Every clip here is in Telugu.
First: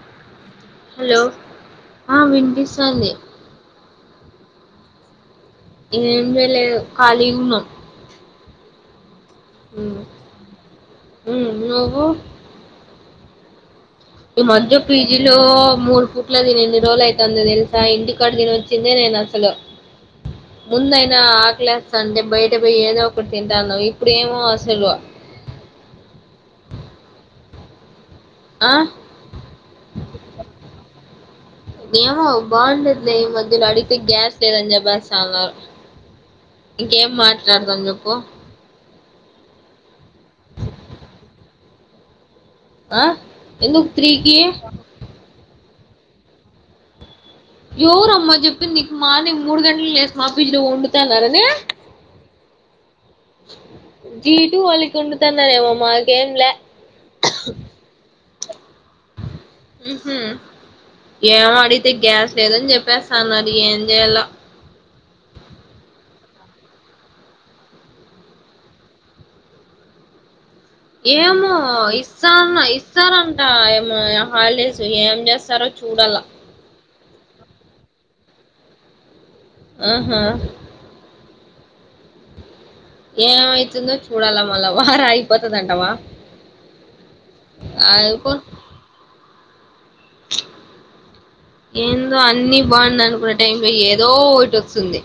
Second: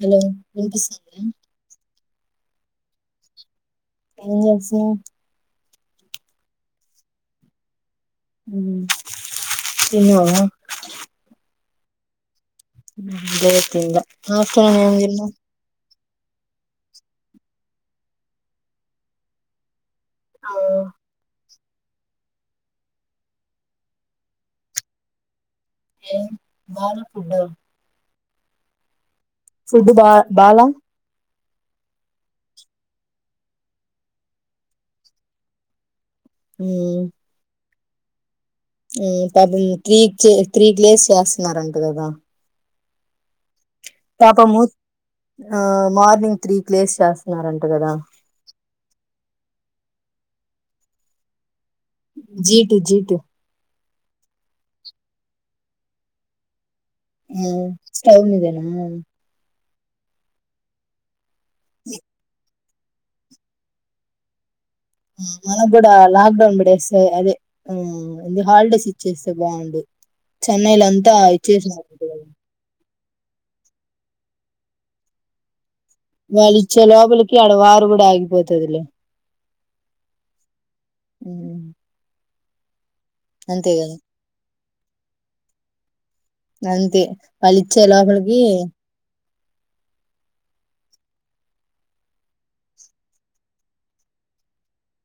హలో వినిపిస్తుందా పకిస్తన్ని ఏం రాశావు ఏను వెల కాాలగున్నాం ఉ తీన్న నగు జతింద ఈ మంజ పిజీలో మూరు ఇఊట్లో దీని ఎన్ని రోజులు అవుతుంది తెలుసా ఇంటికాడ దీని వచ్చిందే నేను అసలు ఆ, ముందైనా స్త అంటే బయట పోయి ఏదో ఒకటి తింటాను ఇప్పుడేమో అసలు ఏ బల్ ఫుడ్ ఆ ఫుడ్ బా బాల మ బండలే మందు్యలో అడితే గ్యాస్ తేదనీ చెప్పేస్తున్నారు ఉమ్, ఇంకేం మాట్లాడుతాం పో ప త్రీ త్రీకి డేస్ చేస్తున్నారంట కదా ఆ ఎందుకు త్రీకి పాపము ఆ మార్నింగ్ త్రీ లేసి చేస్త యోరు అమ్మా చెప్పి నికు మ న మూడు గంటలు నే మాఫీస్లు వండుతున్నన్నారుద జీటు జీటు జీ వాళిక కొంట తాందనేమమ్మా గేమ్ల ఆ స్టవ్ నిదేనా ముహ్ ఏం అడిగితే గ్యాస్ లేదని చెప్ప పసానురి ఏం జయలో ఆ మనకు కూడా లాక్డౌన్ పడేస్తే అదే ఆ హాలిడేస్ ఇచ్చేస్తే బాగుండు చెన్నైలో అంతా ఏమో ఇచ్చేసినారంట కదా ఇస్తాన్న ఇ సార్ అంత ఎమ్ హాలిడేస్ ఏం చేస్తారు వాల్ ఈచే లోపాలా యాడ వార్ కూడా ఆగిపోతుదిలే హాహా [inaudible] ఏం అంతే అయితుందో కదా చూడాల మల్ల వార అగిపోతాడి అంతవా అంతే వాళ్ళు ఇచ్చే లోపలికి ఏందో అన్ని బాగుంది అనుకున్న టిమ్లో ఏదో ఒకటి వస్తుంది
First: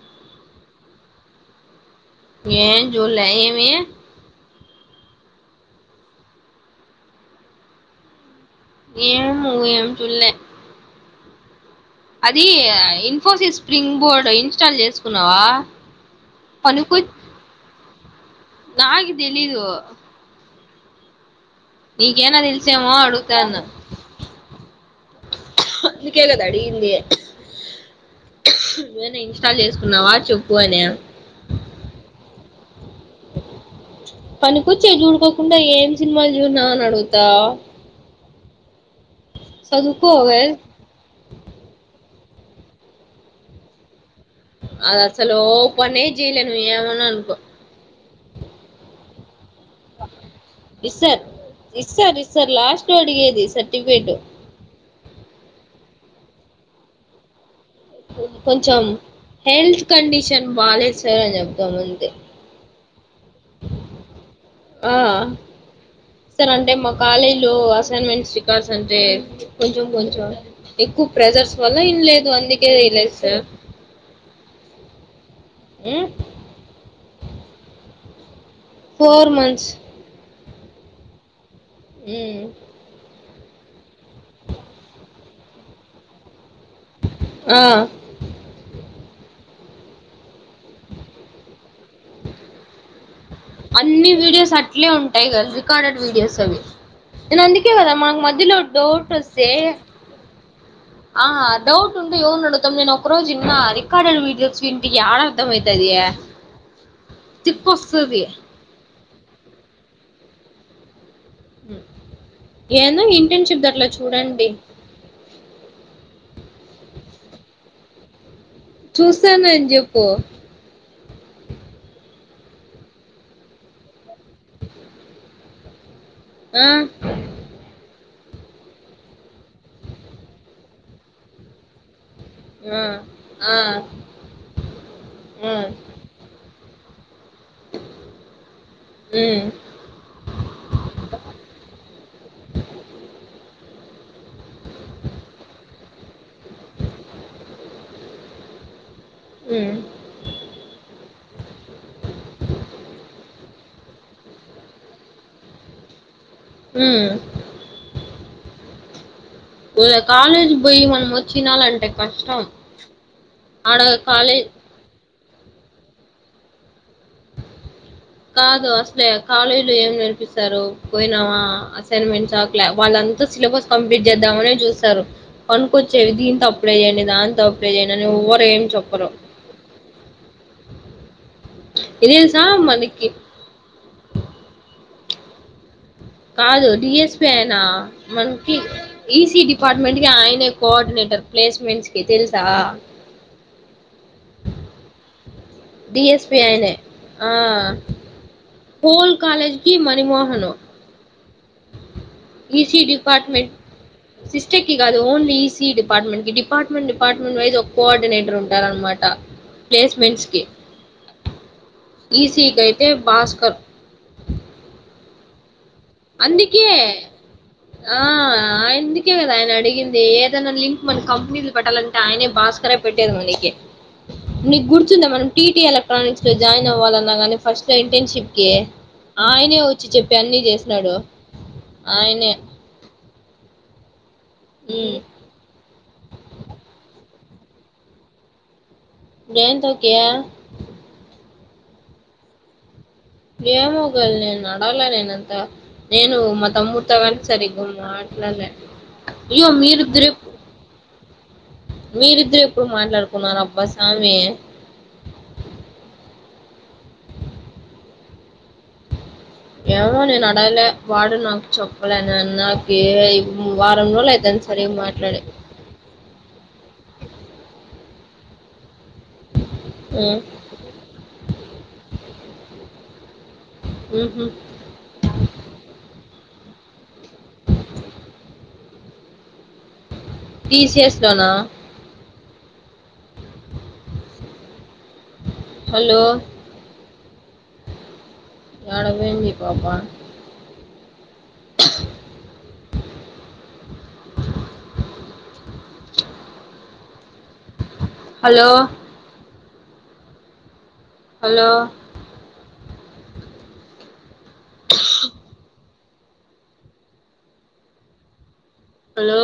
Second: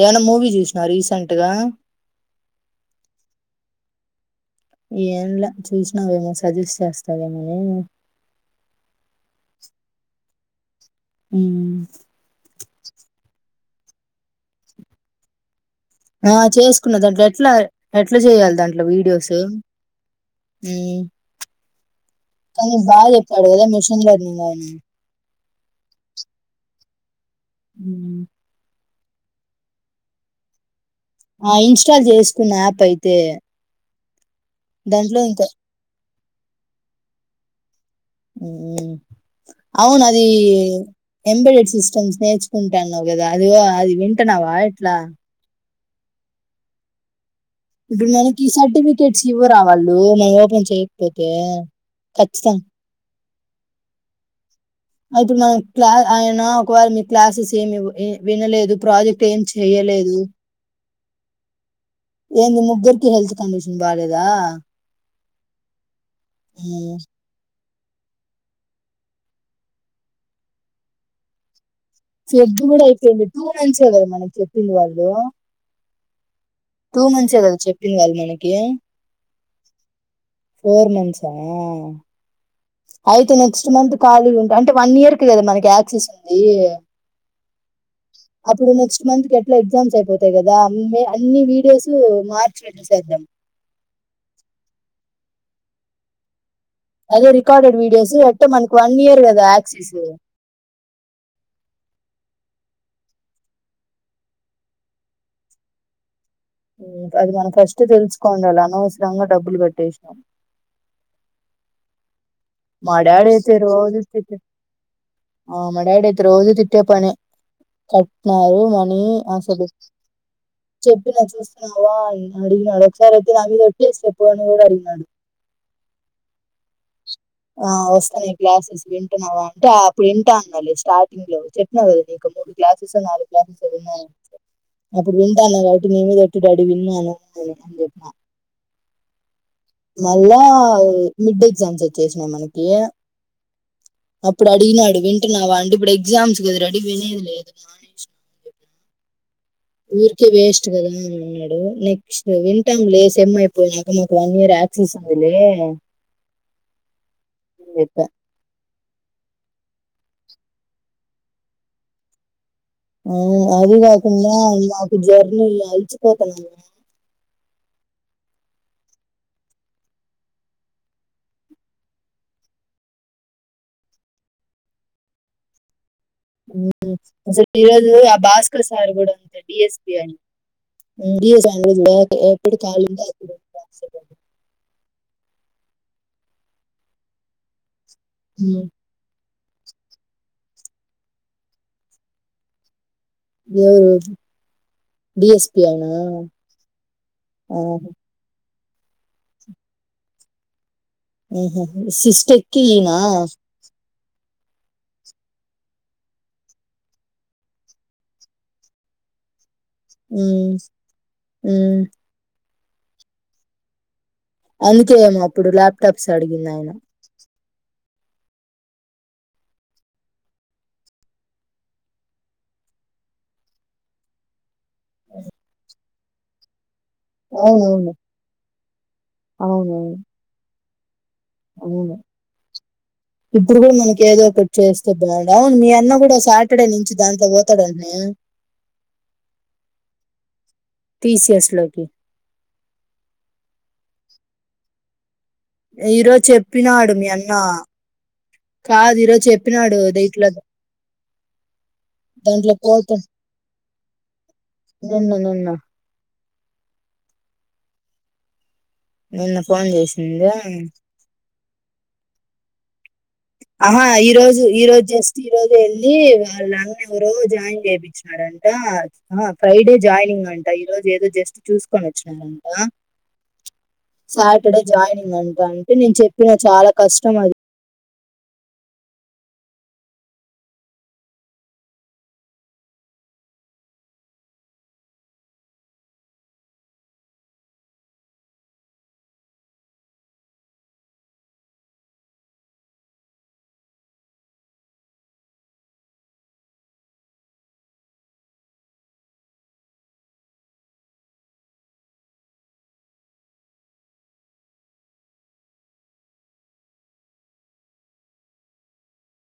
ఏమన్న మూవీ చూసినా రీసెంట్గా ఏ జలే ఎమి ఏంలా చూసినావేమో సజెస్ట్ చేస్తావ నువ్వు ఏం ఏం చుల్ హ అది ఇన్ఫోసిస్ స్ప్రింగ్ బోర్డు ఇన్స్టాల్ చేసుకున్నావా ఆ పనికొ చేసుకున్నదంటే ఎట్లా అ ఇట్లా చేయ్యాలి దాంట్లో నాకు వీడియోస్ తెలీదు నీకేనా కానీ తెలిసేమో బాగా చెప్పాడు కదా మిషన్ లర్నింగ్ అవుని ఇకేళ దా అడి ఇందయే హ్మ్ నవనే ఇన్స్టాల్ చేసుకున్నావా చెప్పు అనే ఆ ఇన్స్టాల్ చేసుకున్న యాప్ అయితే పనికొచ్చే దాంట్లో చూడుకోకుండా ఏం సినిమా జ నా నడుగుతా అవును అది చదువుకోవే ఎబడడ్ సిస్టమ్స్ నేర్చుకుంటాన్నావు కదా అది అది వి కట్టనావా ఇట్లా కొన్ని ఏం చేయడం నువు ఏమనా అనుకో ఇంట మ సర్టిఫికెట్స్ ఇవరా చే ఇస్తారు ఇస్తారు ఇస్తారు లాస్ట్ అడిగేది సర్టిఫికేట్ అ అయనా ఒక ఒకవేళ మీ క్లాసెస్ ఏమి వినలేదు కొంచెం ప్రాజెక్ట్ ఏం చెయలేదు సరే అని చెబుదాం ఏందీ ముగ్గురు ఆ సార్ అంటే మా కాలేజ్ లు అసైన్ మెంట్స్ రికార్డ్స్ అంటే కొంచెం కొంచెం ఎక్కువ ప్రెజర్స్ వల్ల ఇనలేదు సగ్ అందుకే కూడా ఇయలేదు అయిపోయింది సార్ టూ మంత్స ఏం కదా మనం చెప్పింది వాళ్ళకి హలో ఉం టూ మంత్స్ ఏ కద చెప్పింది వాళ్ళ మనకి ఫోర్ మంత్స్ ఫోర్ మంత్స్ ఆ ఉం అయితే నెక్స్ట్ మంత్ ఖాళీ ఉంటాయి అంటే వన్ ఇయర్ కి కదా మనకి ఆక్సిస్ ఉంది ఆ! అప్పుడు నెక్స్ట్ మంత్ ఇట్ ఎగ్జామ్స్ అయిపోతాయి కదా అన్ని వీడియోస్ టు మార్చ్ వెటర్స్ అయితే అన్ని వీడియోస్ అట్లే ఉంటాయి కదా రికార్డెడ్ వీడియోస్ అవి అదే నేను అందుకే రికార్డెడ్ కదా వీడియోస్ మాకు ఎట్ట మధ్యలో మనకి వన్ డౌట్ ఇయర్ కదా వస్తే ఆక్సిస్ ఆ డౌట్ ఉంటే ఎవ అడుగుతాం నేను ఒక రోజు ఇన్న రికార్డెడ్ వీడియోస్ ఇంటి ఆడ అర్ధంమవుతదియ అది మన ఫస్ట్ తెల్సుకోండాల నిధంగా డబ్బులు కట్టేసా [inaudible] ఏదో అయితే ఇంటర్న్షిప్ దాంట్లో రోజు తిట్టే చూడండి ఆ మా డాడీ అయితే రోజు తిట్టే పనే నా రూమ్ అని అసలు చూస్తానని చెప్పు చెప్పినా చూస్తున్నావా అ అడిగినాడు ఒకసారి అయితే నా మీదొట్చెప్పు అని కూడా అడిగినాడు ఆ ఆ వస్తున్నాయి క్లాసెస్ వింటున్నావా అంటే అప్పుడు వింటా అన్ని స్టార్టింగ్ లో చెప్పిన ఇంక మూడు ఆ, క్లాసెస్ నాలుగు ఆ, క్లాసెస్ విన్నా అప్పుడు ఆ, వింటాను ఉమ్, కాబట్టి నీ మీద ఒట్టు డాడీ విన్నాను కీ [unintelligible] ఉం మళ్ళా మిడ్ ఎగ్జామ్స్ వచ్చేసినా మనకి అప్పుడు అడిగినాడు వింటున్నావా అంటే ఇప్పుడు ఎగ్జామ్స్ కద డాడి వినేది లేదు ఉమ్, ఊరికే వేస్ట్ కదా అని అన్నాడు నెక్స్ట్ వింటాం లే సెమ్ అయిపోయినాక నామకు వన్ ఇయర్ ఆక్సిీస్ ఉందిలే ఉం ఏతే కాలేజ్ పోయి మన వచ్చినాలు అంట కష్టం ఆ అది ఆడ కాకుంద కాలేజ్ నాకు జర్నీ అచిపోతనము కాదు అసలే కాలేజీ లో ఏం నేర్పిస్తారు పోయినావా అసైన్మెంట్స్ అలా వాళ్ళంతా సిలబస్ కంప్లీట్ చేద్దామనే చూస్తారును స ఇరోజ అని ఆ ఎవరు ఏం భాస్కర్ సార్ చెప్పరు కూడా ఉంతే డిఎస్పి అని ఇ సాండ్విజ్ ఇది తెలుసా ఎటి కాల మనకి కాదు డిఎస్పి అనా మనకి ఉమ్, ఈసిడి డిపార్ట్మెంట్ కి ఆయనే కోఆర్డినేటర్ ప్లేస్మెంట్స్ కి తెలుసా ఎవరు బిఎస్ డిఎస్పి అయిన ఆ ఆహా హోల్ కాలేజ్కి మణిమోహన ఆహ సిస్టకినా సిస్టర్ కి కాదు ఓన్లీ ఈసీ డిపార్ట్మెంట్ కి డిపార్ట్మెంట్ డిపార్ట్మెంట్ వైజ్ ఒక కోఆర్డినేటర్ ఉంటారు అనమాట ప్లేస్మెంట్స్కి ఉమ్ ఉమ్ ఈసీ గై తే భాస్కర్ అందుకేమో అప్పుడు ప్ టబ్స్ అడిగింది అందుకే ఆయన ఆ ఆయందుకే కదా ఆయన అడిగింది ఏదైనా లింక్ మన కంపెనీలు పెట్టాలంటే ఆయనే భాస్కర పెట్టేది మనకి నీకు గుర్తుందా మనం టీల ఎనిక్ లో జయిన్వ్వాలని అన్నాగాని ఫస్ట్ లో అవునవును ఇంటర్న్షిప్ కి ఆయనే వచ్చి చెప్పి అన్ని చేస్త లాడువ అవు ఇప్పుడు కూడా మనకి ఏదో చేస్తే హ్మ్. బాగు అవును మీ అన్న కూడా సాటర్డే నుంచి దాంట్ పోతాడుంటడి బేన్తో క ఇలాకి ఏమోగ నేను నాల నేనుంత నేను ఈరోజు మా చెప్పినాడు తమ్ముడితో మీ వెళ అన్న సరి మాట్లాడలే కాదు ఈరోజు అయ్యో చెప్పినాడు ఇట్లా మీరిద్దరుప్పు మీరిద్దరు దాంట్లో ఎప్పుడు పోత మాట్లాడుకున్నారు అబ్బా స్వామి నిన్న నిన్న నిన్న ఫోన్ ఏమో న చేసింది నలే వాడు నా చెప్పులు అని అన్నా ఆహా ఈ రోజు ఈ రోజు జస్ట్ మాట్లాడి. ఈ రోజు వెళ్ళి వాళ్ళ అన్న ఎవరో జాయిన్ చేయిపించారు, వాడంటా ఆ ఫ్రైడే హ్మ్. జాయినింగ్ అంట ఈ రోజు ఏదో జస్ట్ చూసుకొని వచ్చినారూంట ఆ హుహు. సాటర్డే జాయినింగ్ అంటా అంటే నేను చెప్ప చెప్పిన చాలా కష్టం అది, టీ సి ఎస్ లోన హలో ఏడ పోయింది ఈ పాప హలో హలో హలో